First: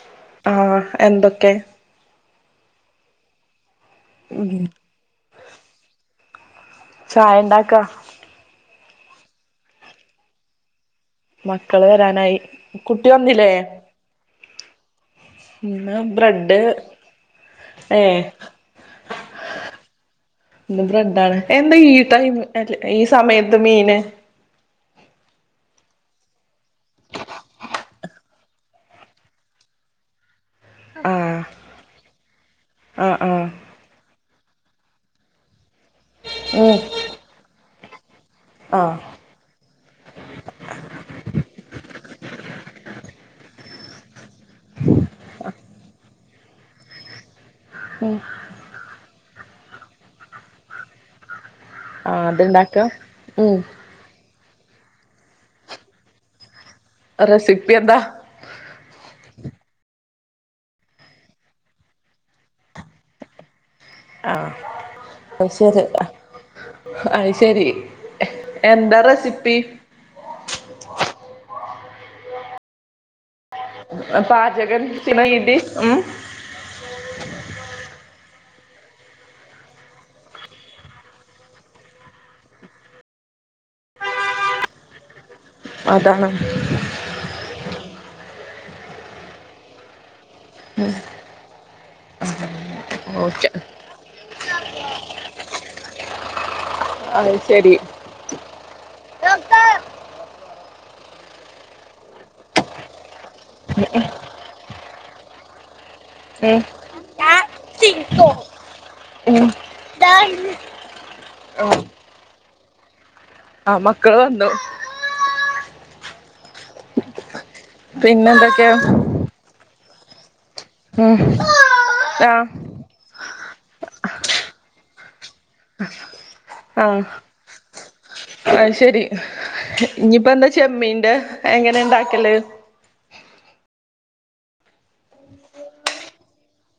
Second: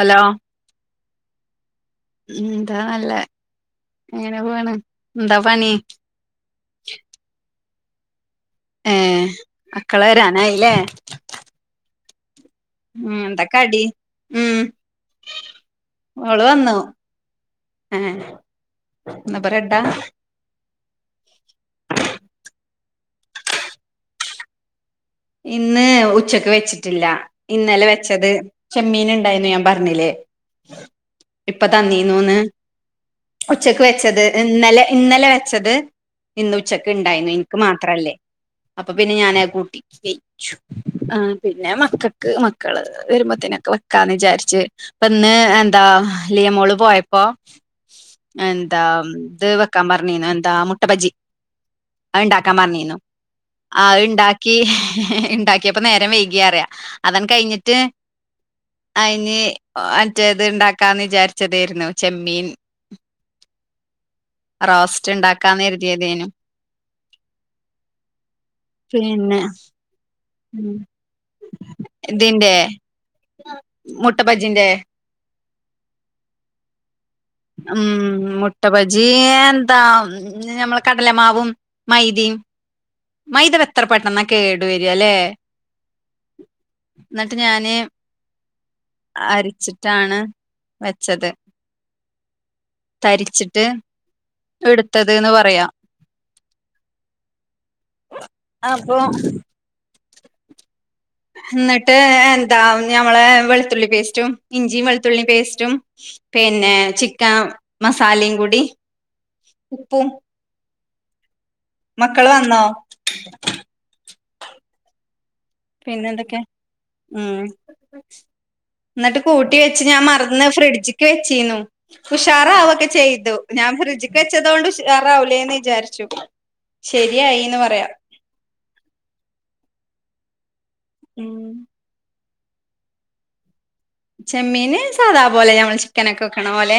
Hello ആ എന്തൊക്കെ ഉം ഇതാല്ലേ എങ്ങനെ ഉം പോണ് എന്താ പണി ചായുണ്ടാ ക് ഏ മക്കള് വരാറായില്ലേ മക്കള് വരാനായി കുട്ടി ഉ വന്നില്ലേ എന്തൊക്കെ കടി മ ഇന്ന് ഓള് ബ്രെഡ് വന്നു ആ ഏഹ് ഇന്ന്‌ ബ്രഡാ ഇന്ന്‌ ബ്രെഡാണ് എന്താ ഈ ടൈം അല്ല ഈ സമയത്ത് മീന്- ഇന്ന് ഉച്ചക്ക് വെച്ചിട്ടില്ല ഇന്നലെ വെച്ചത് ചെമ്മീൻ ഉണ്ടായിരുന്നു ഞാൻ പറഞ്ഞില്ലേ ആഹ് ഇപ്പൊ തന്നീന്നൂന്ന് ആഹ് ആഹ് ഉച്ചക്ക് വെച്ചത് ഇന്നലെ ഇന്നലെ വെച്ചത് ഇന്ന് ഉം ഉച്ചക്കെ ഉണ്ടായിരുന്നു എനിക്ക് മാത്രല്ലേ അപ്പൊ ആഹ് പിന്നെ ഞാന് കൂട്ടി വെച്ചു ആ പിന്നെ മക്കൾക്ക് മക്കള് വരുമ്പോത്തേനൊക്കെ വെക്കാന്ന് വിചാരിച്ച് ഇപ്പൊ ഇന്ന് എന്താ ലിയമോള് പോയപ്പോ ഉം ആ എന്താ ഇത് വെക്കാൻ പറഞ്ഞിനു എന്താ മുട്ടബജി അത് ആഹ് ഉണ്ടാക്കാൻ അത്ണ്ടാക്കാ പറഞ്ഞിനു ഉം ആ ഉണ്ടാ ഈ ഇണ്ടാക്കിയപ്പോ നേരം വൈകിയ അറിയാം അതങ്ങ് റെസിപ്പി കഴിഞ്ഞിട്ട് എന്താ അയിന് മറ്റേ ഇത് ഇണ്ടാക്കാന്ന് വിചാരിച്ചതായിരുന്നു ചെമ്മീൻ റോസ്റ്റ് അ ഇണ്ടാക്കാന്ന് ശരി കരുതിയതേനു. അ ശരി എന്താ പിന്നെ റെസിപ്പി ഉം ഇതിന്റെ- മുട്ട ബജിന്റെ പാചകം [unintelligible] ഉം ഉം മുട്ടഭജി എന്താ ഞമ്മളെ കടലമാവും മൈതീം മൈദ പ്പോ എത്ര പെട്ടെന്നാ കേടുവരല്ലേ അതാണ് ഞാന് അരിച്ചിട്ടാണ് വച്ചത് ഓക്കെ തരിച്ചിട്ട് എടുത്തത്ന്ന് പറയാ അ ശരി ആപ്പോ എന്നിട്ട് എന്താ ഞമ്മളെ വെളുത്തുള്ളി പേസ്റ്റും ഇഞ്ചിയും വെളുത്തുള്ളി പേസ്റ്റും ഏഹ് പിന്നെ ചി ക്യാം ഞാൻ ചിരിക്കും മസാലയും കൂടി ഉം ഉപ്പും ആഹ് മക്കള് വന്നോ ആഹ മക്കള് വന്തോ പിന്നെ എന്തൊക്കെ ഉം പിന്നെ എന്തൊക്കെയാ ഇച്ച് ഞാൻ മറ അന്ന് ഫ്രിഡ്ജിക്ക് ഉം വെച്ചീു ആഹ് ഉഷാറാവൊക്കെ ചെയ്തു ഞാൻ ഫ്രിഡ്ജ് വെച്ചത് കൊണ്ട് കാറാവൂലേന്ന് വിചാരിച്ചു ആഹ ശരിയായിന്ന് പറയാ ആ ശരി ഇനിയിപ്പ എന്താ ചെമ്മീണ്ട് ഉം എങ്ങനെ ഉണ്ടാക്കല്ലേ ചെമ്മീന് സാധാ പോലെ ഞമ്മൾ ചിക്കന ഒക്കെ വെക്കണ പോലെ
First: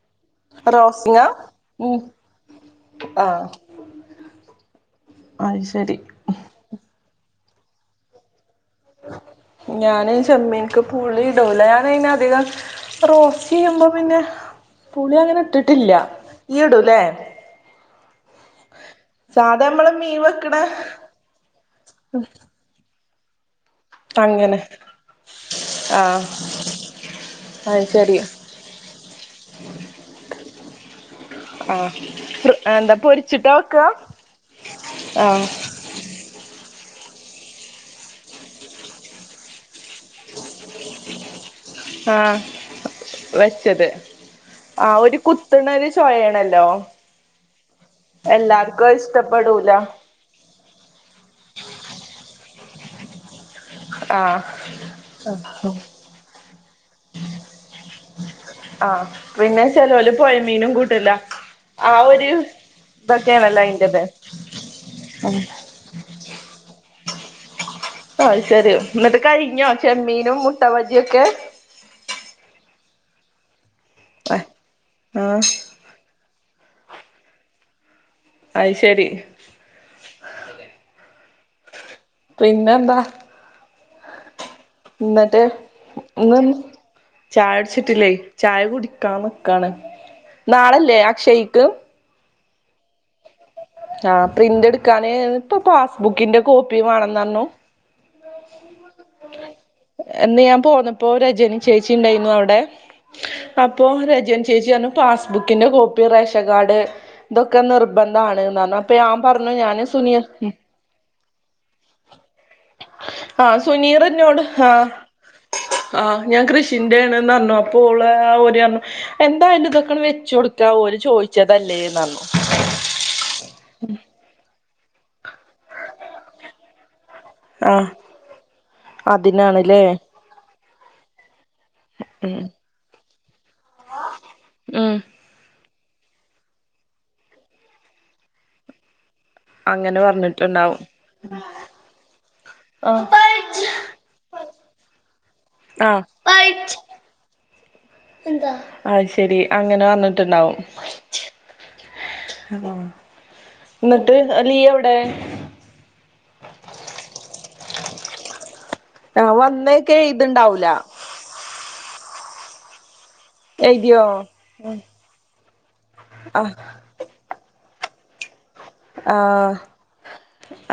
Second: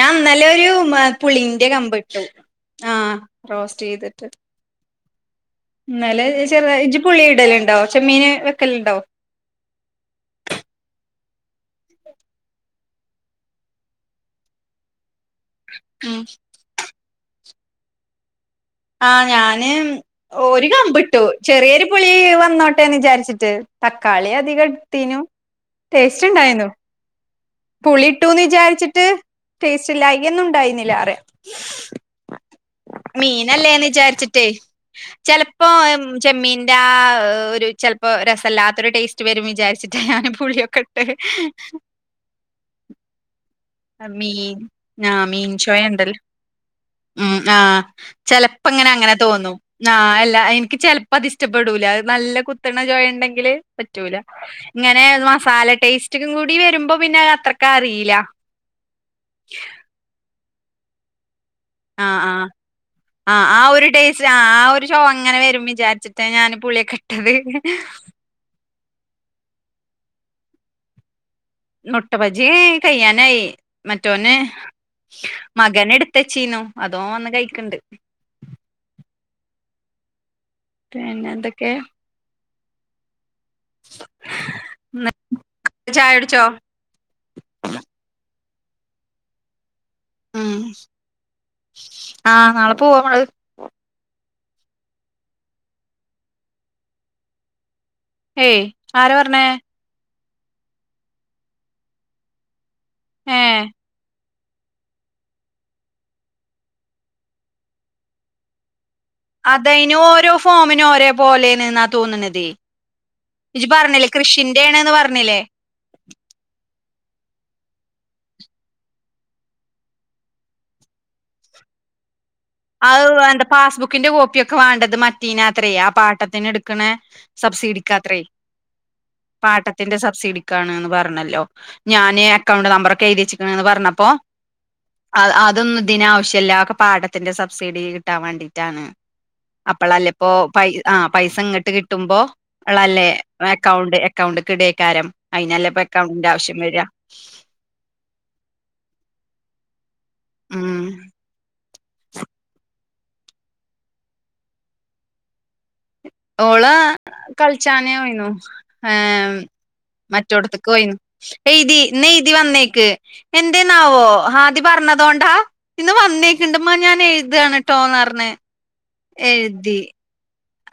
ഞാൻ നല്ലൊരു റോസിങ്ങാ പുളിന്റെ ഉം കമ്പ് ഇട്ടു ആ ആഹ് റോസ്റ്റ് ചെയ്തിട്ട് അത് ശരി ഇന്നലെ ചെറുതായിജ്ജ് പുളി ഇടല ഉണ്ടാവോ ചെമ്മീൻ വെക്കല്ലുണ്ടാവോ ഞൻ ചെമ്മീനിക്ക് പുളി ഇടൂല ഞൻ അധികം റോസ്റ്റ് ചെയ്യുമ്പോ പിന്നെ പുളി അങ്ങനെ ഇട്ടിട്ടില്ല ഇഞ്ടുലെ ആ ആ ഞാന് നമ്മള് മീൻ വെക്കണ ഒരു കമ്പിട്ടു ചെറിയൊരു പുളി വന്നോട്ടേന്ന് വിചാരിച്ച ഈറ്റ് തക്കാളി അങ്ങനെ അധികം എടുത്തനു ആഹ് ടേസ്റ്റ് ഉണ്ടായിരുന്നു അത് പുളി ശരി ഇട്ടുന്ന് വിചാരിച്ചിട്ട് ടേസ്റ്റ്ല്ലായിന്നുംണ്ടായിുന്നില്ലറെ ആഹ് ഫ്ര എന്താ മീൻ പൊരിച്ചിട്ടാ വെക്കാ വിചാരിച്ചിട്ടേ ആഹ് ചെലപ്പോമം ചമ്മീ യിന്റെ ആ ഒരു ചെലപ്പോ രസല്ലാത്തൊരു ടേസ്റ്റ് വരും വിചാരിച്ചിട്ട് ഞൻ പോയ്‌ നോക്കട്ടെ ആഹ മീൻ ആ മീൻ ചൊയ കുത്ത്ണൊരു ഉണ്ടല്ലോ ചൊയേണല്ലോ ഉം ആഹ ചെലപ്പോ എല്ലാർക്കും ഇങ്ങനെ അത് അങ്ങനെ തോന്നും ഇഷ്ടപ്പെടൂല ആ എല്ലാ ചിലപ്പോ അത്ഷ്ടപ്പെടൂല അത് നല്ല കുത്തണ ചോയ ഉണ്ടെങ്കില് പറ്റൂല ആഹ് ഇങ്ങനെ മസാല ടേസ്റ്റും കൂടി വരുമ്പോ പിന്നെ അത്രക്ക അറിയില്ല ആ പിന്നെ ചേലോല് പോ മീനും കൂട്ടില്ല ആ ആ ആ ആ ഒരു അയിന്റത് ടെസ്റ് ആ ആ ഒരു ചൊവ അങ്ങനെ വരും വിചാരിച്ചിട്ട് ട്ടാ ഞാൻ പുളിയൊക്കെ ഇട്ടത് ആ അത് ശെരി എന്നിട്ട് കഴിഞ്ഞോ ചെമ്മീനും മുട്ട ബജി ഒക്കെ മുട്ടബജി കയ്യാനായി മറ്റോന് ആഹ് മകൻ എടുത്തച്ചീന്നു അതോ വന്ന് കഴിക്ക്ണ്ട് അയ് ശരി പിന്നെ എന്തൊക്കെ പിന്നെ എന്താ ന്ന് എന്നിട്ട് ചായ കുടിച്ചോ? ഇന്നും ചായുടിച്ചിട്ടില്ലേ ചായ കുടിക്കാ നിക്കാണ് നാളല്ലേ അക്ഷയ്ക്ക് ആ നാളെ പോവാ നമ്മള് ആ പ്രിന്റ് എടുക്കാന് ഇപ്പ പാസ്ബുക്കിന്റെ കോപ്പി വേണംന്ന് പറഞ്ഞു ഏയ് ആരാ പറഞ്ഞേ ഇന്ന് ഞാൻ പോന്നപ്പോ രജനി ചേച്ചി ഉണ്ടായിരുന്നു അവിടെ ഏഹ്. അപ്പോ രജനി ചേച്ചി പറഞ്ഞു പാസ്ബുക്കിന്റെ കോപ്പി റേഷൻ കാർഡ് ഇതൊക്കെ നിർബന്ധണ്ന്നു പറ അത് അയിന് ഓരോ ഫോമിനും ഓരേ പോലെയാണ് എന്ന് തോന്നുണത്, ആ ഇജ്ജ് പറഞ്ഞില്ലേ സുനീറിനോട് കൃഷിന്റെ ആ ആണ്ന്ന് പറഞ്ഞില്ലേ. ശിന്റെയാണുന്നു പറഞ്ഞു അപ്പ ഓള് ആ ഓര് പറഞു എന്തായാലും ഇതൊക്കെ വെച്ച് കൊടുക്കാ ഓര് ചോദിച്ചതല്ലേന്നു പറഞു അത് അന്റെ പാസ്ബുക്കിന്റെ കോപ്പിയൊ ഒക്കെ വേണ്ടത് മ തീനാ ത്രേ ആ പാട്ടത്തിന് എടുക്കണ ആ സബ്സിഡിക്ക് ആത്രേ അതിനാണല്ലേ പാട്ടത്തിന്റെ സബ്സിഡിക്കാണ്ന്നു പറഞല്ലോ ഞാന് ഉം അക്കൗണ്ട് നമ്പർ ക്കെഴുതി വെച്ചി ന്ന് പറഞ്ഞപ്പോ ഉം അ അതൊന്നു അതിന് ആവശ്യല്ല അതൊക്കെ പാട്ട ത്തിന്റെ സബ്സിഡി കിട്ടാൻ വേണ്ടിയിട്ടാണ് അങ്ങനെ അപ്പളല്ലേ ഇപ്പോ പൈസ പറഞ്ഞിട്ടുണ്ടാവും ആ പൈസ ഇങ്ങോട്ട് കിട്ടുമ്പോ ഉള്ളല്ലേ അക്കൗണ്ട് അക്കൗണ്ട് കിടെക്കാരം ആ അത് ശരി അങ്ങന വന്നില്ല ണ്ടാവും [inaudible] ഉം ആ [inaudible] എന്നിട്ട് അല്ലയ്യ് എവിടെ ഓളാ കൾ ച്ചായ്ണു ആ ആഹ് വന്നേക്കെ മറ്റോട്ത്ത്ക്ക് എഴുതുണ്ടാവൂല പോയിണു എയ്തി ന്നെ എയ്തി വന്നേക്ക് എഴുതിയോ എന്തേന്നാവോ ആദി പറഞ്ഞതോണ്ടാ ഇന്ന് ആഹ് വന്നേക്കിണ്ട്മ്മാ ഞാൻ എഴുതാണ് ട്ടൊന്നർഞ്ഞ് ആഹ് എഴ്തി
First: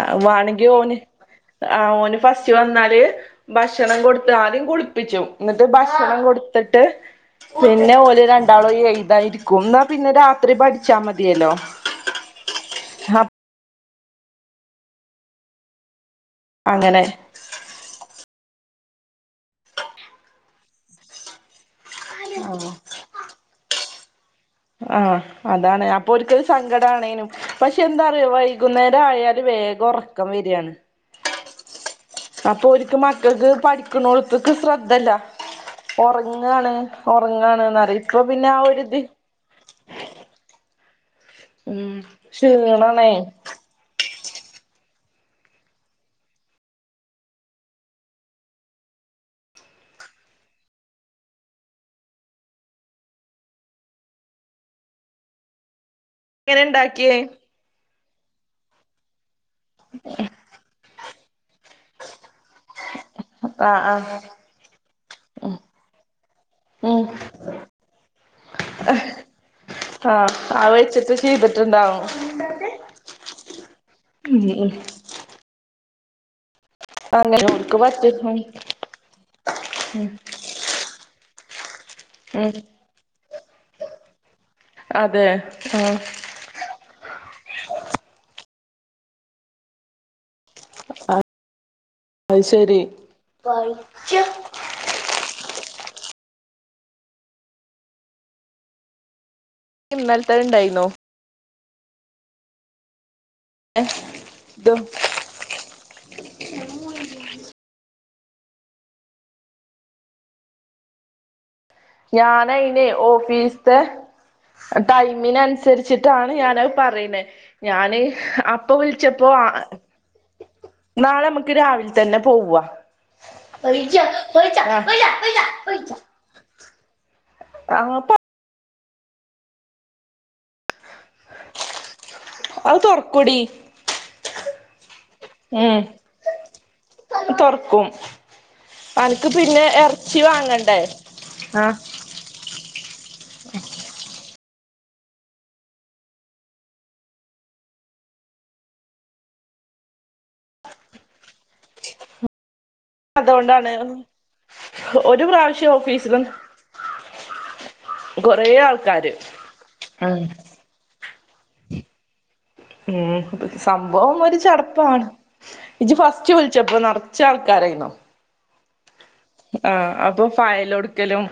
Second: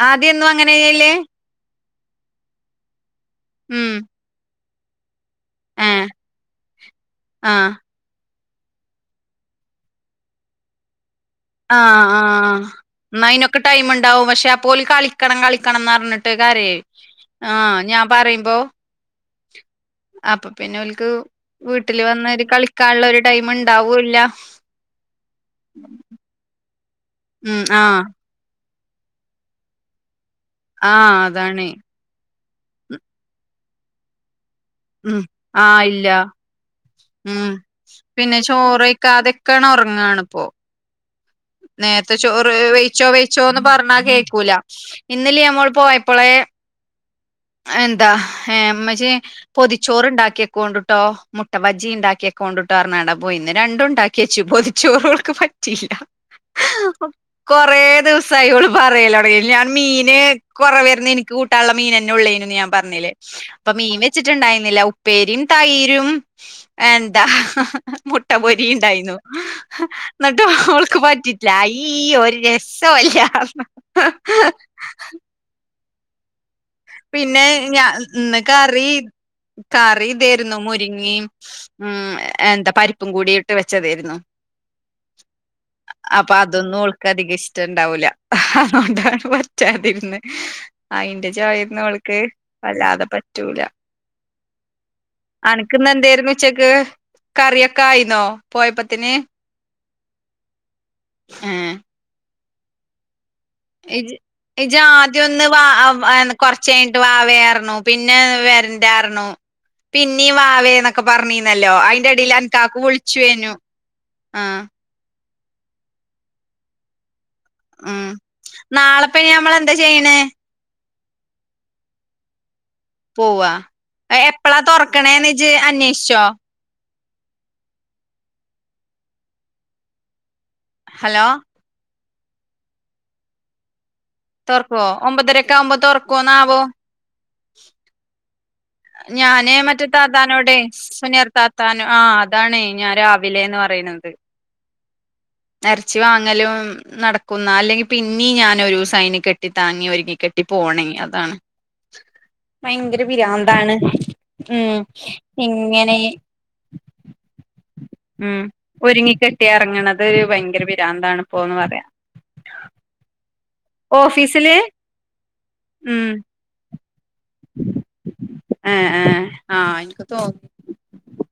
ആദ്യം എന്നും അങ്ങനെ ചെയ്യൽ ആ ഓന് ഫസ്റ്റ് വന്നാല് അ ഉം ഭക്ഷണം കൊടുത്ത് ആദ്യം കു പ്പിച്ചു ന്നട്ട് ഏഹ് ഭക്ഷണം കൊടുത്തിട്ട് ആഹ് പിന്നെ ഓല് രണ്ട് ണ്ടാളും എഴ്താനിരിക്കും ന്നാ പിന്നെ രാത്രി പഠിച്ചാ മതി അ ആ ന്നാ അയിനൊ ടൈം ഇണ്ടാവും പക്ഷെ അപ്പൊ ഓല് കളിക്കണം കളിക്കണംന്ന്റ്ഞ്ഞിട്ട് ട്ടൊയ്ക്കാരെയ് അങ്ങനെ ആ ഞാ പറിം പ്പൊ [inaudible] അപ്പൊ പിന്നോല്ക്ക് വീ ട്ടിൽ വന്ന ഒരു കളിക്കാന്ള്ള ഒരു ടൈം ണ്ട് ണ്ടാവൂല്ല ആ അതാണ് അപ്പൊ ഓൽക്ക് കടാണെനും ഉം പക്ഷേ ആഹ് എന്താണ് വൈ കുന്നേരായാല് വേഗോർ ആ അതാണെ അപ്പൊ ഒര്ക്ക് മക്കൾക്ക് പഠിക്കണോ പ്പക്ക് ശ്രദ്ധല്ല ഉം ആഹ് ഇല്ല ഒറങ്ങാണ് ഉം ഒറങ്ങാണ് ന്നറിം ഇപ്പ പിന്നെ ആ ഒര്ത് ക്കണ ഒറങ്ങാണ് പ്പോ ഉം നേരത്തെ ചോറ് ക്ഷീണാണേ വൈച്ചോ എങ്ങനെ വൈച്ചോന്ന് പറഞ്ഞ കേക് കുല ഇന്നലെ മ്മള് പ്പോയപ്പളെ എന്താ ഏമ് മ്മച്ചിയെ പൊതിച്ചോറ് ണ്ടാക്കിയെക്കോണ്ടിട്ടോ മുട്ട ബജ്ജി ണ്ടാക്കിയക്കോണ്ടിട്ടോ ർഞ്ഞാണ്ടാ പോയെ ഇന്ന് രണ്ടും ണ്ടാക്കിയച്ചു പൊതിച്ചോറോൾക്ക് പറ്റില്ല ഇണ്ടാക്കിയേ കൊറേ ദിവസം സ [unintelligible] പറയല്ലെ അറിയും ഞാൻ മീന് കൊറവേരുന്ന് എനി കൂട്ടാന്ള്ള മീന് ന്നുള്ളേനുന്ന് ഞാൻ പറഞ്ഞിലെ അപ്പൊ ആഹ് മീൻ ആഹ് വെച്ചിട്ടുണ്ടായിരുന്നില്ല ഉപ്പേരീം തൈരും ഉം എന്താ മുട്ട പൊരി ഇണ്ടാരുന്നു ആഹ് ന്നിട്ട് അത് ഓൾക്ക് വെച്ചിട്ട് പറ്റീലായീ ചെയ്തിട്ടുണ്ടാവും ഒരു രസൊല്യാന്ന് ഉം ഉം പിന്നെ അങ്ങനെ ഓര്ക്ക് ഞാ പറ്റും ഇന്ന് ഉം കറി കറി ദേരുന്നു മുരിങ്ങീം മ്ം ഉം എന്താ പരിപ്പും കൂടി വെച്ചതേരുന്നു അതെ ആ അതൊന്നും ഓൾക്ക് അധികം ഇഷ്ട്ടം ഇണ്ടാവൂല അതൊണ്ടാണ് പറ്റാതിരുന്നെ അയിന്റെ ചൊയ ന്നോള് അയ്ശരി ക്ക്‌ ന്ന് എന്തേരുന്നു ഉച്ചക്ക് കറിയൊക്കെ ആയിന്നോ പോയപ്പത്തിന് ഇന്നൽത്തേണ്ടായിന്നോ ഏ ഇജ് ഇജ്ജാദ്യം ഒന്ന് വാ ആ വാ ന്ന് കൊറച്ചേഞ്ഞിട്ട് വാവയാർന്നു പിൻ പിന്നെ വരണ്ടാരുന്നു പിന്നീം വാവേന്നൊക്കെ പറഞ്ഞ് ന്നല്ലോ അയിന്റെ അടിയില് അൻ ഞാനയിനെ [unintelligible] ഞ്ഞു ആ മിന് അനുസരിച്ചിട്ടാണ് ഞാനത് പറയ്ന്നേ ഞാന് ഉം അപ്പൊ വിളിച്ചപ്പോ നാളെപ്പനി ആ നമ്മളെന്താ ചെയ്യണേ നാളെ നമുക്ക് രാവിലെ തന്നെ പോവ്വാ പോവാ എ എപ്പളാ തൊറക്കണേ ഒഴിച്ച ന്ന് ഒഴിച്ച ജ്ജ് ഒഴിച്ച അന്വേഷിഷൊ ആ [unintelligible] ഹലോ അത് തൊറക്കൊടീ തൊറക്കോ ഒമ്പതരയൊക്കെ ആവുമ്പോൾ തൊറക്കോ ന്ന് ആവോ തൊർക്കും ഞാനേ മറ്റേ താത്താനോടെ വാങ്ങണ്ടേ സുനിയർ ആഹ് താത്താനൊ ആ അതാണ് ഞാൻ [unintelligible] വിലയിന്ന് പറയുന്നത് ഇറച്ചി വാങ്ങലും നടക്കുന്ന അല്ലെങ്കിൽ പിന്നീ ഞാൻ ഒരു സൈന് കെട്ടി താങ്ങി ഒരുങ്ങി കെട്ടി പോണെ അതാണ് ഭയങ്കര പിരാ താണ് ഒരു പ്രാവശ്യം ഇങ്ങനെ ഓഫീസില ഉം ഒരുങ്ങി കെട്ടി ഇറങ്ങണത് ഉം ഭയങ്കര പിരാന്താണ് പോന്ന് പറയാം ഉം സംഭവം ഒരു ചടപ്പാണ് ഇജ് ഉം ഫസ്റ്റ് വിളിച്ചപ്പോ നട ച്ച ആൾക്കാരായിന്നോ ആ ആ ആ അപ്പൊ ഫയലൊടുക്കലും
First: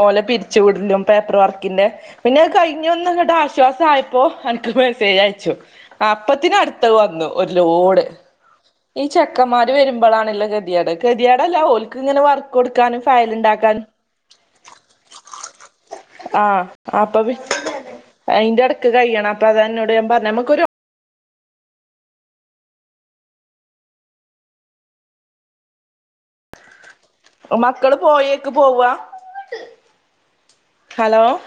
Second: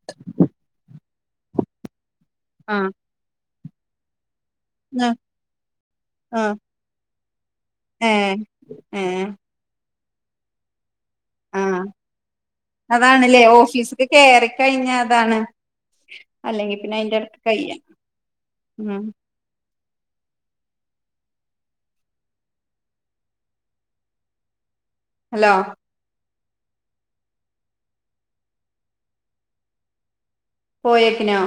ഓല പിരിച്ചുവിടലും പേപ്പർ വർക്കിന്റെ പിന്നെ കഴിഞ്ഞ് ഒന്നങ്ങട്ട ശ്വാസായപ്പോ അൻ ആഹ് മെസ്സേജ് അയച്ചു ആഹ് അപ്പത്തിന് അടുത്ത വന്നു ഒരു ലോഡ് ഏഹ് ഈ ഏഹ് ചെക്കന്മാര് വരു മ്പളാണ് ള്ള ഗതികേട് ഗതികേടല്ല ഓൽക്ക് ഇങ്ങനെ വർ അതാണ്ല്ലേ ഓഫീസില് കയറി കഴിഞ്ഞ അതാണ് ആഹ് അല്ലെങ്കി പിന്നെ അയിന്റെ അപ്പൊ പി അടുത്ത് കയ്യാം അയിന്റെ എടക്ക് ഉം കഴിയണം അപ്പൊ അതാ അന്നോട് ഞാ പറഞ്ഞ നമക്കൊരു ഹലോ മക്കള് പോയേക്ക് പോവാ ഹലോ പോയേക്കിനോ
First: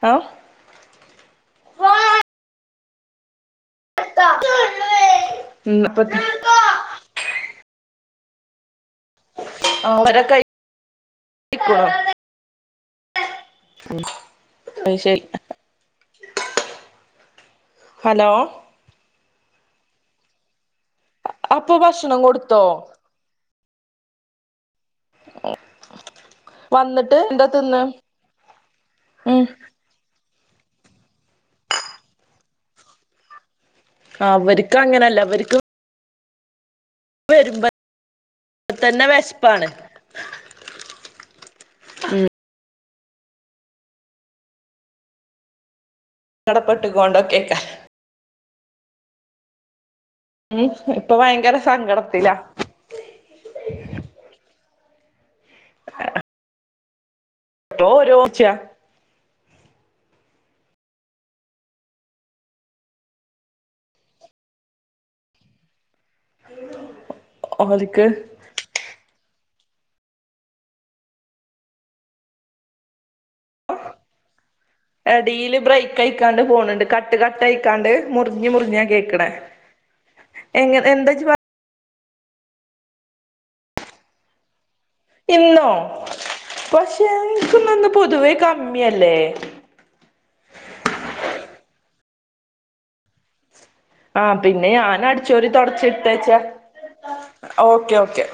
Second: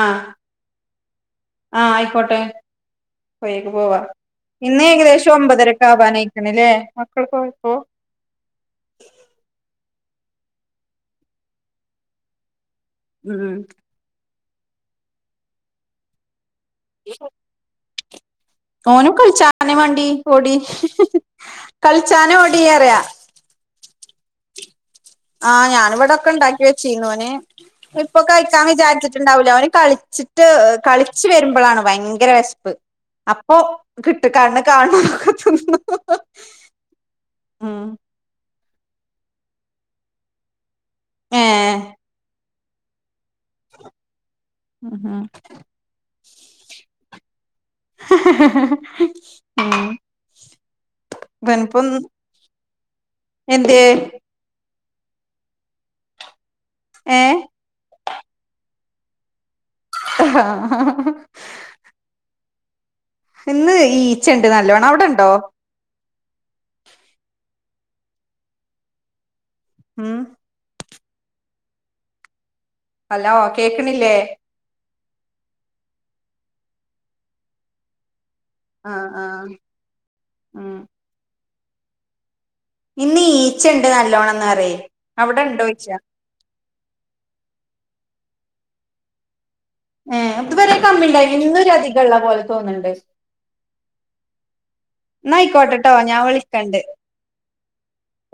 ആ ആഹ് ആ ആയിക്കോട്ടെ പോയി പോവാ ഇന്ന് ഏകദേശം ഒമ്പതരക്കെ നാപ്പത്തി ആവാനയിക്കണല്ലേ ആഹ് മക്കൾ പോ ഓ ഓ ഓരക്കഴി ഇക്കു ഉം അ ശരി [unintelligible] ഹലോ ഓനും കളിച്ചാന്നെ വണ്ടി ഓടി അപ്പൊ ഭക്ഷണം കളിച്ചാനും കൊടുത്തോ ഓടറിയ ആഹ് ഞാനിവിടെക്കെ ഉണ്ടാക്കി വെച്ചീന്നു വന്നിട്ട് ഓന് എന്താ തിന്ന് ഇപ്പൊ കഴിക്കാൻ ഉം വിചാരിച്ചിട്ടുണ്ടാവൂല്ല ഓന് കളിച്ചി ട്ട് കളിച്ച് വരുമ്പോഴാണ് ഭയങ്കര വിശപ്പ് ഓഹ് ക് ട്ട് കണ്ണ് അവർക്ക് കാൺണ വെര്മ്പ ത്തന്നെ വെശ്പ്പാണ്. ഏഹ് ഉംഹ് ഉംഹ് ആഹ് കടപെട്ട്കോണ്ടക്കെയ്ക്കാരം മ് ഇപ്പൊ ഭയങ്കര ഇവനിപ്പം സങ്കടത്തിലാ എന്ത്യേ ഏഹ് [unintelligible] ഇന്ന് ഈച്ചണ്ട് നല്ലോണം അവ്ടണ്ടോ? ഓരക്ക് മ്മ് ഹലോ കേക്ക്ണില്ലേ എടേല് ബ്രേയ്ക്കായിക്കാണ്ട് പോണ് ണ്ട് കട്ട് കട്ട് ആയ്ക്കാണ്ട് മുറി റിഞ്ഞ് മുറിഞ്ഞാ ആ ആ കേക്ക്ണെ ഉം എങ്ങൻ എന്താ ഇജ് പ ഇന്ന് ഈച്ച ണ്ട് നല്ലോണംന്ന് റയ് ഇന്നോ പഷേ എൻക്കിന്നൊന്ന് പൊതുവേ കമ്മിയല്ലേ ഏഹ് ഇതുവരെ കമ്മി [unintelligible] ഇന്നൊരധികള്ള പോലെ തോന്ന്ണ് ണ്ട് ആഹ് പിന്നെ ഞാനടിച്ചുവാരി ആയിക്കോട്ടെട്ടോ ഞാൻ തൊടച്ചിട്ടെച്ച വിളിക്കണ്ട് ഓക്കെ ഓക്കെ